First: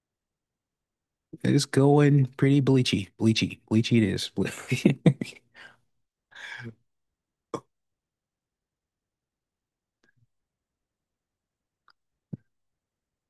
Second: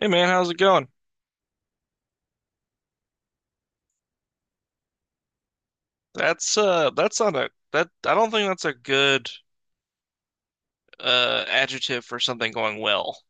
Hey man, how's it going? It is going pretty bleachy. Bleachy. Bleachy it is. That's that's not a that I don't think that's a good adjective for something going well,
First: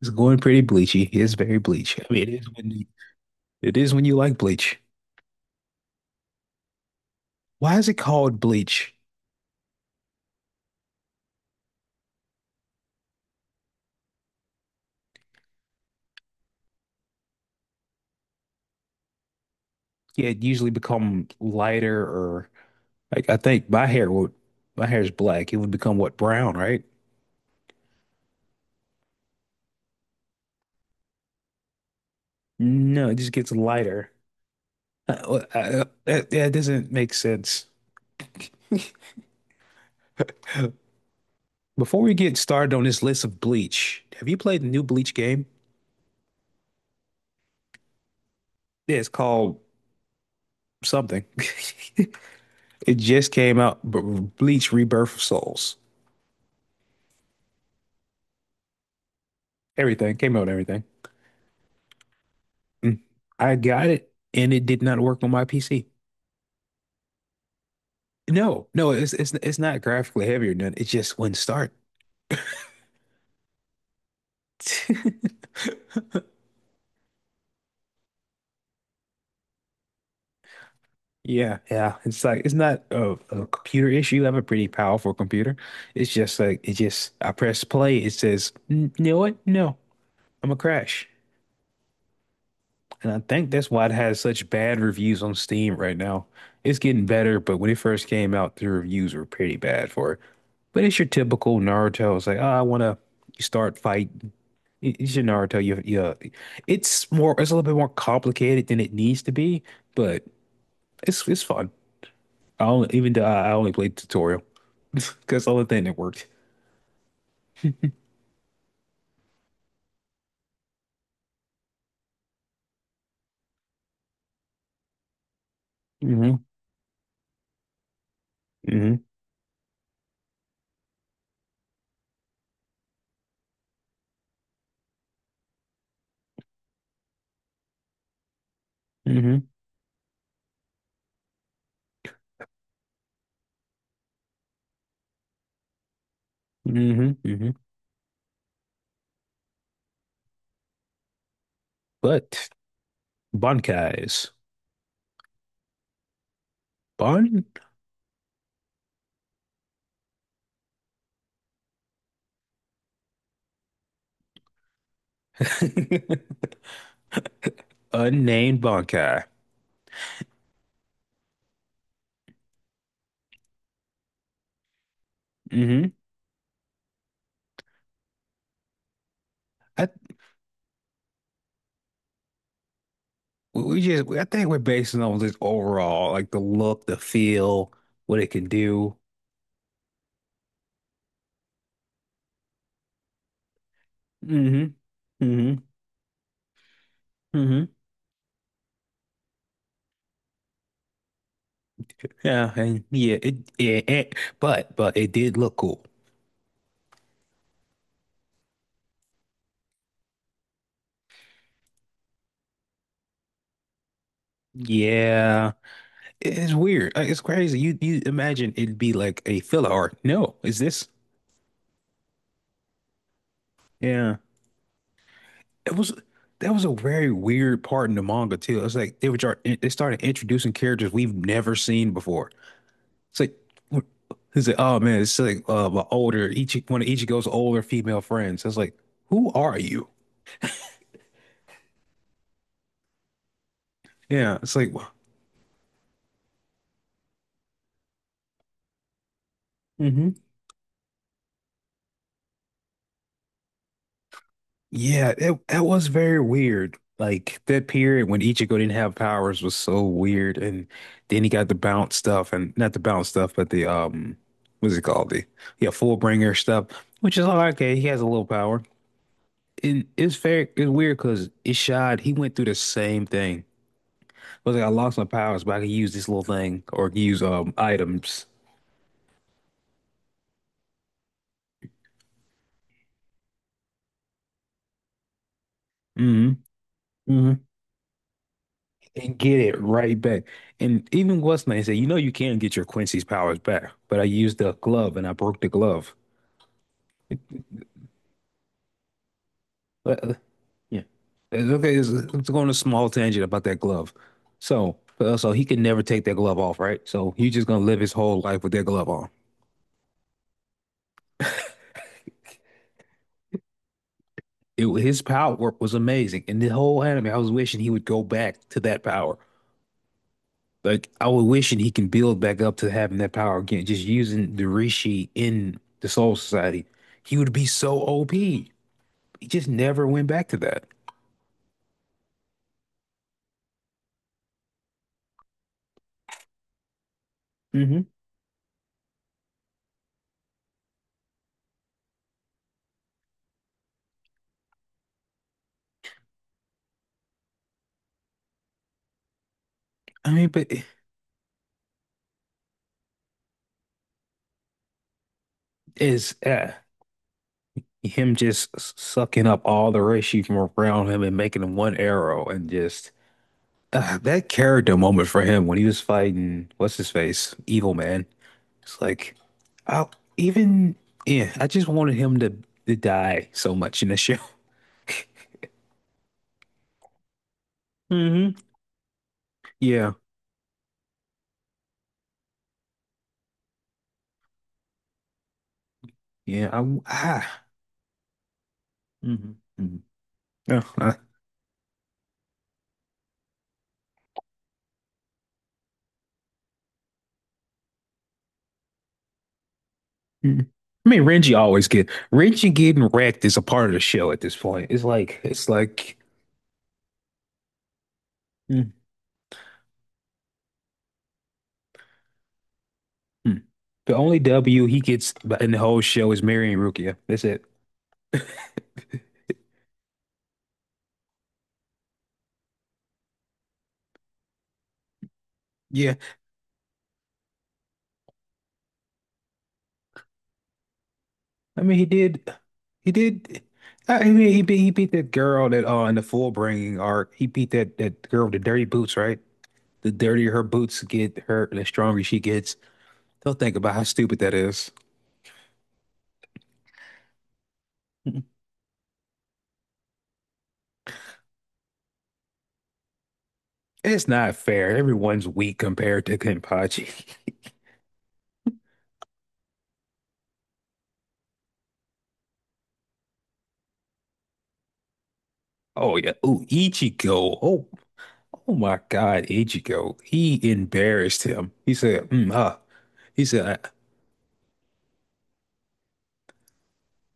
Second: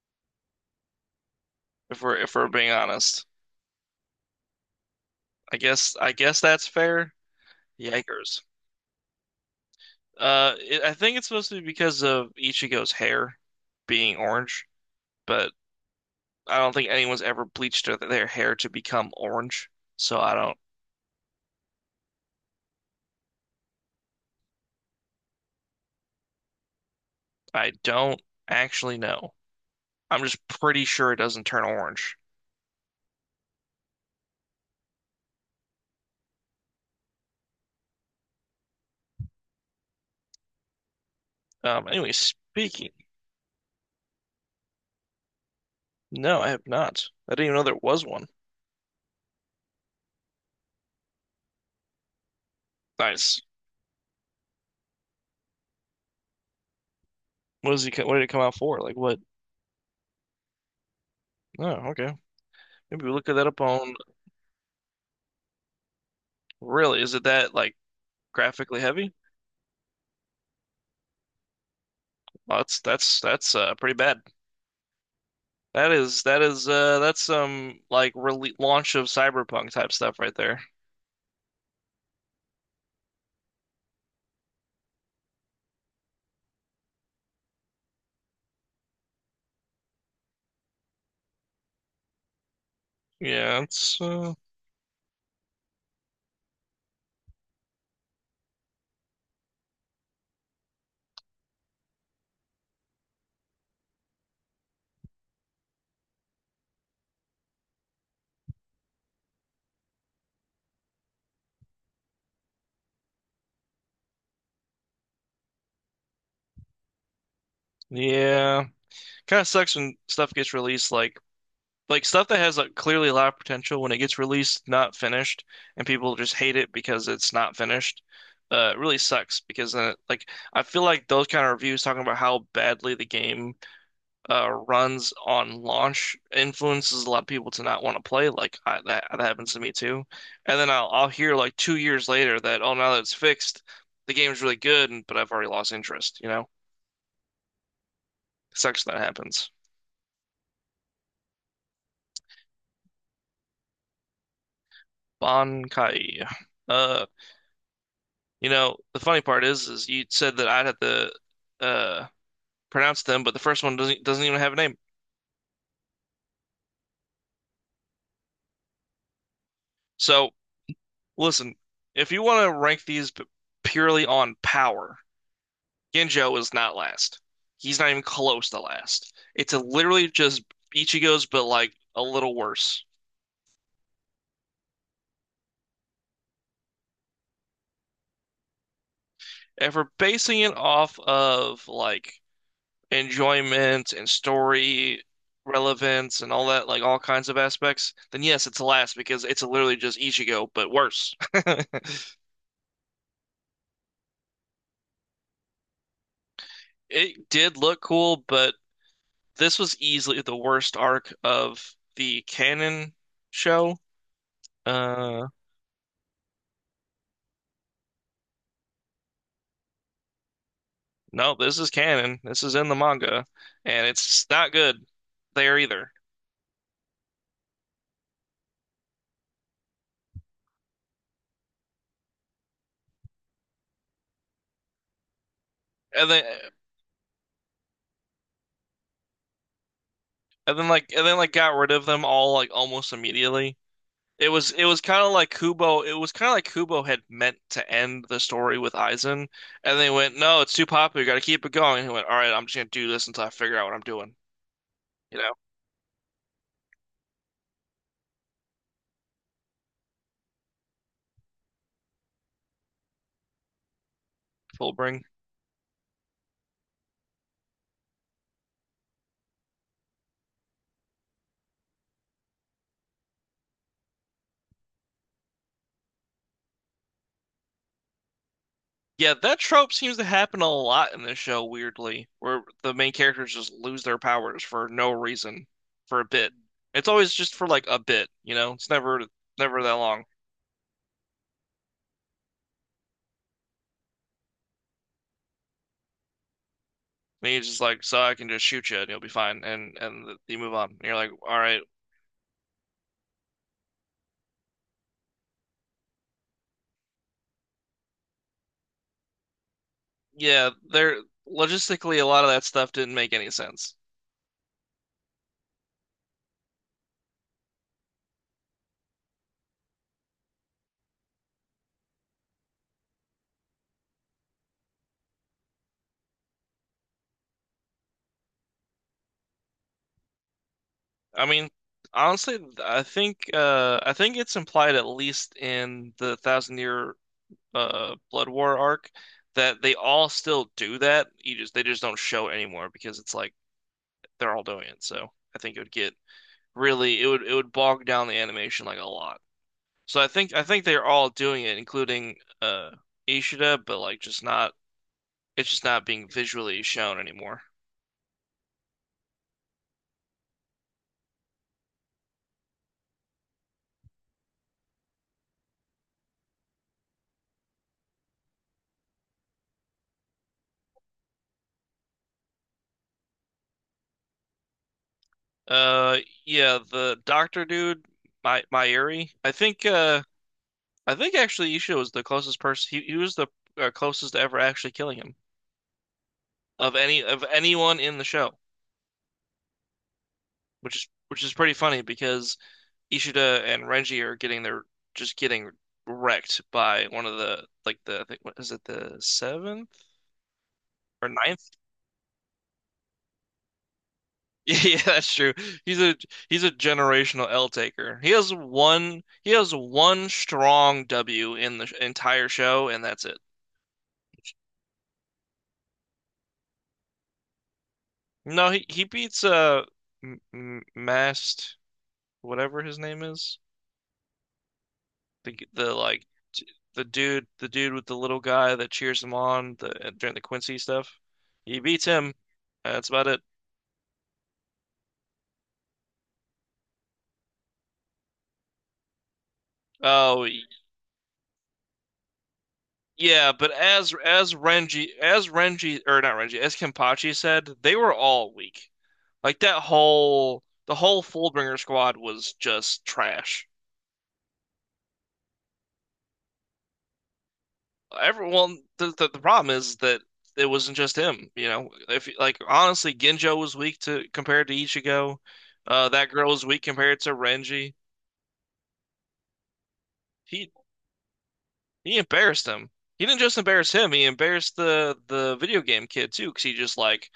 It's going pretty bleachy. It is very bleach. if I we're mean, it if is we're when being you, honest. it is when you like bleach. I guess that's fair. Why is it called Yikers. bleach? I think it's supposed to be because of Ichigo's hair being orange, but I don't think anyone's ever bleached their hair to become orange. So Yeah, I it don't usually become lighter or like I think my hair would my hair is black. It would become what brown, right? I don't actually know. I'm just pretty sure it doesn't turn orange. No, it just gets lighter. That doesn't make sense. Um Before we anyway, get started on speaking. this list of bleach, have you played the new bleach game? No, I have not. I didn't even know there was one. Yeah, it's called something. It just Nice. came out. Bleach Rebirth of Souls. What does he? Co- What did it come out for? Like what? Everything came out. And everything. Oh, okay. Mm. Maybe we look at that I up got on. it, and it did not work on my PC. Really, is it that like No, graphically no, it's heavy? it's it's not graphically heavy or nothing. It just wouldn't start. Well, that's pretty bad. That is that's some like rele launch of Cyberpunk type stuff right there. Yeah, yeah. It's like it's not a computer issue. I have a pretty powerful computer. It's just like it just. I press play. It says, You know what? No, I'm a crash. And I think Yeah, that's why it it's has uh, such bad reviews on Steam right now. It's getting better, but when it first came out, the reviews were pretty bad for it. But it's your typical Naruto. It's like, oh, I want to start fight. It's your Naruto. You, yeah. It's a little bit more complicated than it needs to be, but it's fun. Even though I only played tutorial because that's the only thing that worked. yeah. Kind of sucks when stuff gets released like stuff that has like clearly a lot of potential when it gets released, not finished, and people just hmm hate it because it's not finished. It really hmm sucks because then it, like I feel like those kind of reviews talking about how badly the game runs on launch influences a lot of people to not want to play. Like that that hmm happens to me too, and then I'll hear like 2 years later that oh now that it's fixed, the game's really good, but I've already lost interest. You know, hmm hmm sucks that happens. But Bankai's Bankai. Uh, Bon. You know, the funny part is you said that I'd have to uh, pronounce them, but the first one doesn't even have a name. Unnamed Bunkai. So listen, if you want to rank purely on power, Mm-hmm. Genjo is not last. He's not even close to last. It's a I literally just Ichigo's, but like a little worse. We just, I think, we're basing on this overall, like the look, the feel, what it can do. And for basing it off of like enjoyment and Mm-hmm. story Mm-hmm. relevance and all that, like all kinds of Mm-hmm. aspects, then yes, it's last because it's literally just Ichigo, but worse. Yeah, and yeah, it, but it did look cool. It did look cool, but this was easily the worst arc of the canon show. Uh, Yeah, it's weird. Like, it's crazy. You imagine it'd be like a filler art. No, is this? no, this is canon. This is in the manga, and Yeah, it's not good there it either. was. That was a very weird part in the manga too. It's like they started introducing characters we've never seen before. It's like, what- it's like, oh man, it's like my And then, older each one of Ichigo's older female friends. I was like, who are you? And then like, got rid of them all like almost immediately. It Yeah, was it's it like, was kind of like Kubo. It was kind of like Kubo had meant to end the story with Aizen, and they went, hmm, "No, it's too popular. You got to keep it going." And he went, "All right, I'm just gonna do this until I figure out what I'm doing." yeah, You know, it that was very weird. Like that period when Ichigo didn't have powers was so weird, and then he got the bounce stuff, and not the bounce stuff, but the full what's it bring. called? The Yeah, Fullbringer stuff, which is all right, okay. He has a little power, and it's weird because Ishad he went through the same thing. Was like, I lost my powers, but I could use this little thing or use items. Yeah, that trope seems to happen a lot in this show, weirdly, where the main characters just lose their powers for no reason for a bit. Hmm, It's always just hmm. for like a bit, you know. It's never And get it never that right long. back. And even what's name said, you know, you can get your Quincy's powers back, but I used the glove and I broke the glove. And he's just like, "So I can just shoot you, and you'll be fine," But, uh, and you move on. And Yeah. you're like, "All It's right." okay, it's going a small tangent about that glove. So, so he could never take that glove off, right? So he's just gonna live his whole life with that glove on. Yeah, there logistically a lot of that stuff didn't make any sense. His power was amazing, and the whole anime, I was wishing he would go back to that power. Like I was wishing he can build back up to having that power again, just using the Rishi in the Soul Society. He would be so OP. He just never went back to that. I mean, honestly, I think I think it's implied at least in the Thousand Year Hmm. Blood War arc that they all still do that. You just, they just don't show it anymore because it's like they're all doing it. So I think it would get really it would bog down the animation like a lot. So I I mean, think I but think they're all doing it, including uh Ishida, but like just not it's just not being is visually shown anymore. him just sucking up all the Rishi from around him and making him one arrow, and just that character moment for him when he was fighting what's his face, Evil Man. It's like, I even yeah, I just wanted him to die so much in the show. Uh, yeah, the doctor dude, Hmm. my Myuri. I think Yeah. uh I think actually Ishida was the closest person. He was the closest to ever actually killing him Yeah, I, of w- any of ah, anyone in the show, mhm, mhm. No, which is I, which is pretty funny because Ishida and Renji are getting their just getting wrecked by one of the like the I think what is it the seventh mm. I mean, or Renji ninth? always get, Renji getting wrecked is a part of the show at this point. Yeah, that's true. It's He's a like he's a generational L taker. Mm, He has one strong W in the entire show, and that's it. mm. The only W he gets in the whole show is marrying Rukia. That's it. No, he beats M M- Mast whatever his name is. The Yeah, like t- the dude with the little guy that cheers him on the during the Quincy stuff. He I mean, beats him. That's he about it. did. I mean, he beat that girl that in the full bringing arc. He beat that girl with the dirty boots, right? The Oh dirtier her y- boots get, her the stronger she gets. yeah, Don't but think about how stupid that is. As Renji or not Renji as Kenpachi said, they were all weak. Like that whole the whole Fullbringer squad was just trash. It's not fair. Everyone's weak compared to Kenpachi. Everyone the problem is that it wasn't just him, you know. If like honestly, Genjo was weak to compared to Ichigo. Oh That yeah. girl Ooh, was weak compared to Ichigo. Oh, Renji. oh my God, Ichigo. He He embarrassed him. He he said, embarrassed him. He didn't he just said, embarrass him, he embarrassed the video game kid too. Because he just like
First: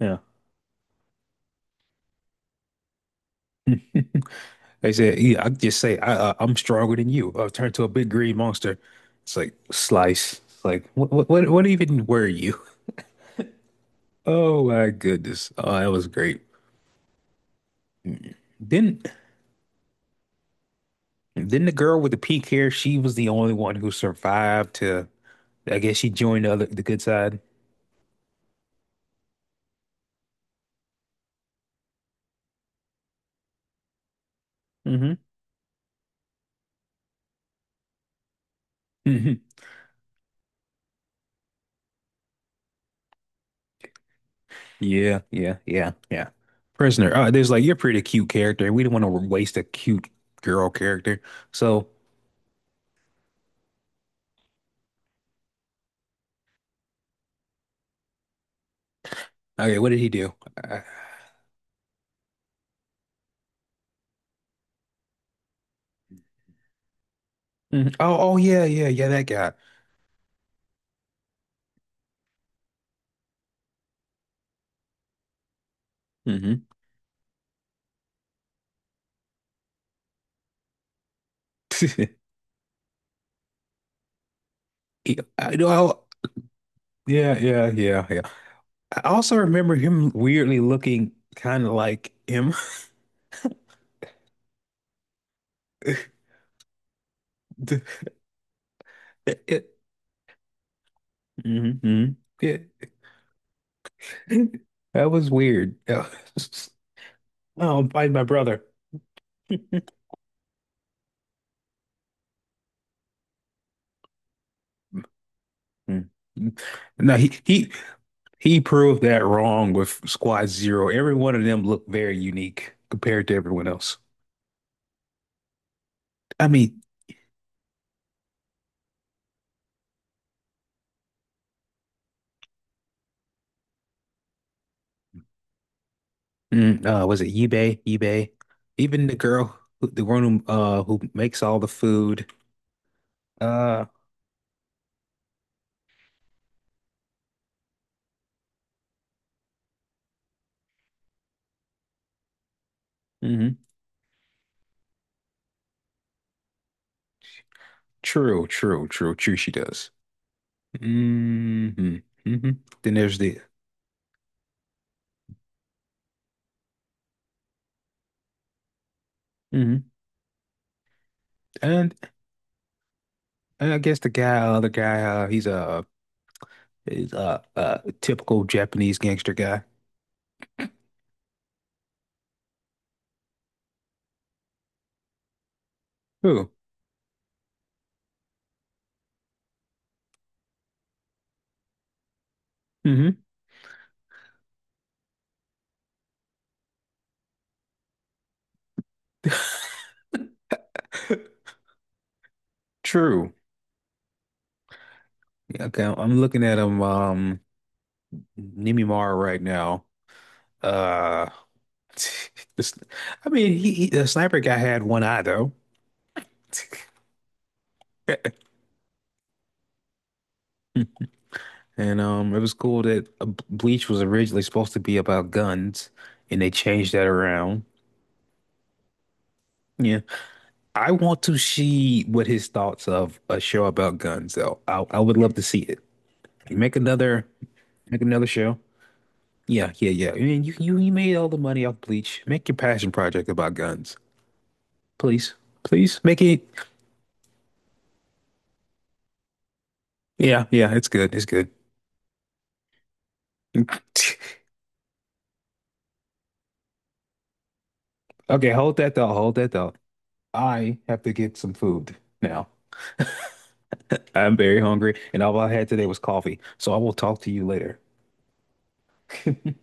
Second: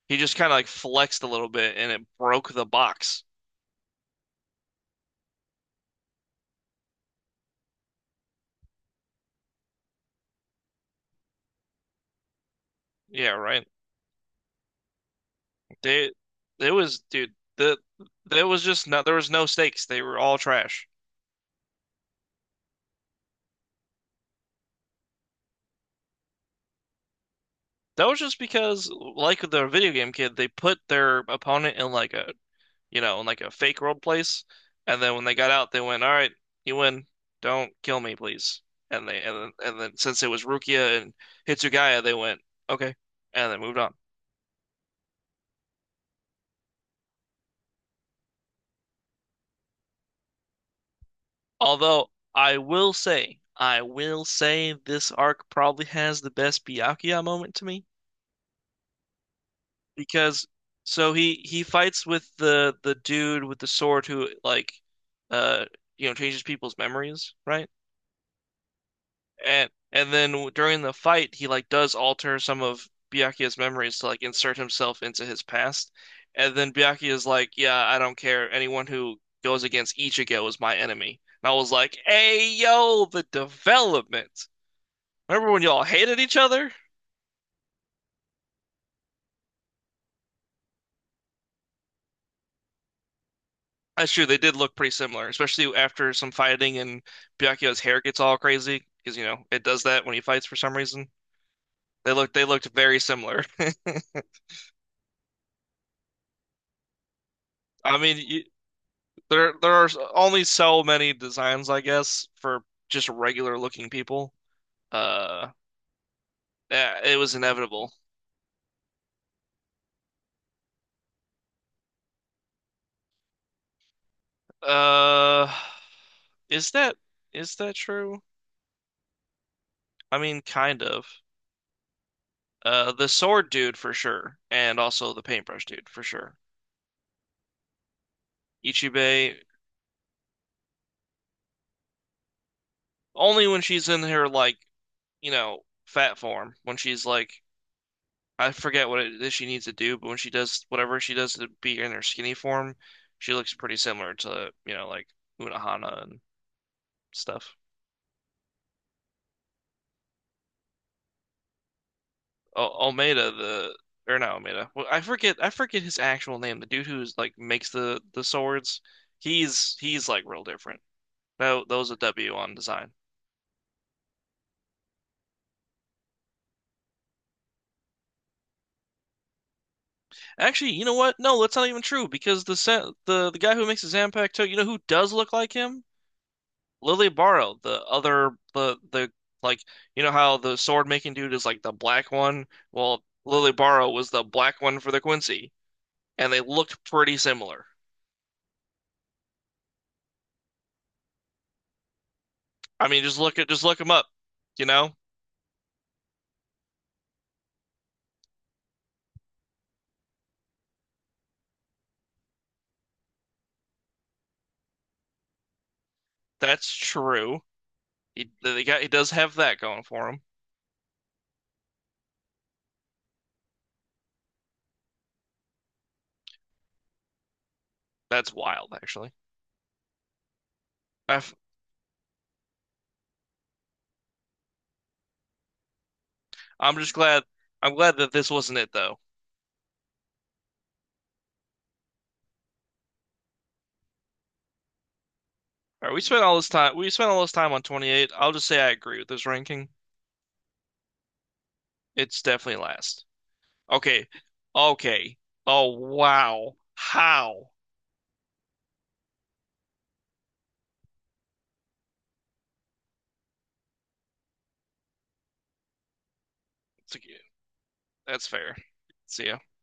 yeah. he just kind of like flexed a little bit and it broke the box. They said, yeah, I just say I'm stronger than you. I'll turn to a big green monster. It's like slice. It's like what even were you? Yeah, right. Oh my goodness. Oh, that was They great. it was dude, there was just Then, no there was no stakes. They were all trash. then the girl with the pink hair. She was the only one who survived to. I guess she joined the other the good side. That was just because, like the video game kid, they put their opponent in like a, you know, in like a fake world place, and then Hmm, when they got out, they went, "All right, you win. Don't kill me, please." Hmm. And then since it was Rukia and Hitsugaya, they went, "Okay," and then moved on. Yeah. Prisoner. There's like you're a pretty cute character. We didn't want to waste a cute girl character. So, Although I will say this arc probably has the best Byakuya moment to me. okay, what did he do? Because Uh, so he fights with the dude with the sword who like uh you know changes people's memories, right? mhm. Oh, that guy. And then during the fight he like does alter some of Byakuya's memories to like insert himself into his past. And Hmm. then Byakuya's like, "Yeah, I don't care. Anyone who goes against Ichigo is my enemy." And I was like, "Hey, yo, the development. He, I Remember when y'all know. hated each other?" Yeah. I also remember him weirdly looking kind of like him. That's true. They did look pretty similar, especially after some fighting and Byakuyo's The- hair gets all crazy because you know it it- does that when he fights for some reason. mhm, They mhm. looked they Yeah. looked very similar. That was weird. Oh, I'm I fighting mean, my you, brother. there there are only so many designs, I guess, for just regular looking people. Uh, Mm. yeah, No, it was he inevitable. He proved that wrong with Squad Zero. Every one of them looked very unique compared to everyone else. Uh, I is mean, that is that true? I mean, kind of. The sword dude for sure, and also the paintbrush dude for sure. Was it Yubei? Yubei? Even the Ichibei. girl, the one who makes all the food. Only when Uh, she's in her like, you know, fat form, when she's like I forget what it is she needs to do, but when she does whatever she does to be in her skinny form, she looks mhm. pretty similar to, you know, like Unohana and stuff. True. She does. Hmm, hmm. O Then there's Omeda the the or not Omeda. Well, I forget his actual name. The dude who's like makes the swords, he's hmm, he's like real different. No, that was and a W on design. I guess the guy, other guy. He's a, he's a typical Japanese gangster guy. Actually, you know what? No, that's not even true because the guy who makes the Zanpakuto, you know who does look like him? Who? Lily Barrow, the the like you know how the sword making dude is like the black one? Well, Hmm. Lily Barrow was the black one for the Quincy, and they looked pretty similar. I mean, True. Just look him up. You know, Yeah, okay, I'm looking at him. Nimimara, right now. Uh, this, I mean, he the sniper guy had one eye though. that's true. He the guy he does have that going for him. And it was cool that Bleach was originally supposed to be about guns, and they changed that around. That's wild, actually. Yeah, I i want to see what his thoughts of a show about guns though. I would love to see it. Make I'm just glad another, I'm glad make that another this show. wasn't it though. Yeah, yeah, yeah. I mean, you made all the money off Bleach. Make your passion project about guns, please, All right, please make it. We spent all this time on 28. I'll just say I agree with this ranking. Yeah, yeah, it's good. It's good. It's definitely last. Okay. Okay. Oh, wow. How? Okay, hold that thought. Hold that thought. I have to get some food now. I'm very hungry, and all I had today was coffee. So I will It's like, yeah, talk to you later. that's fair. See ya.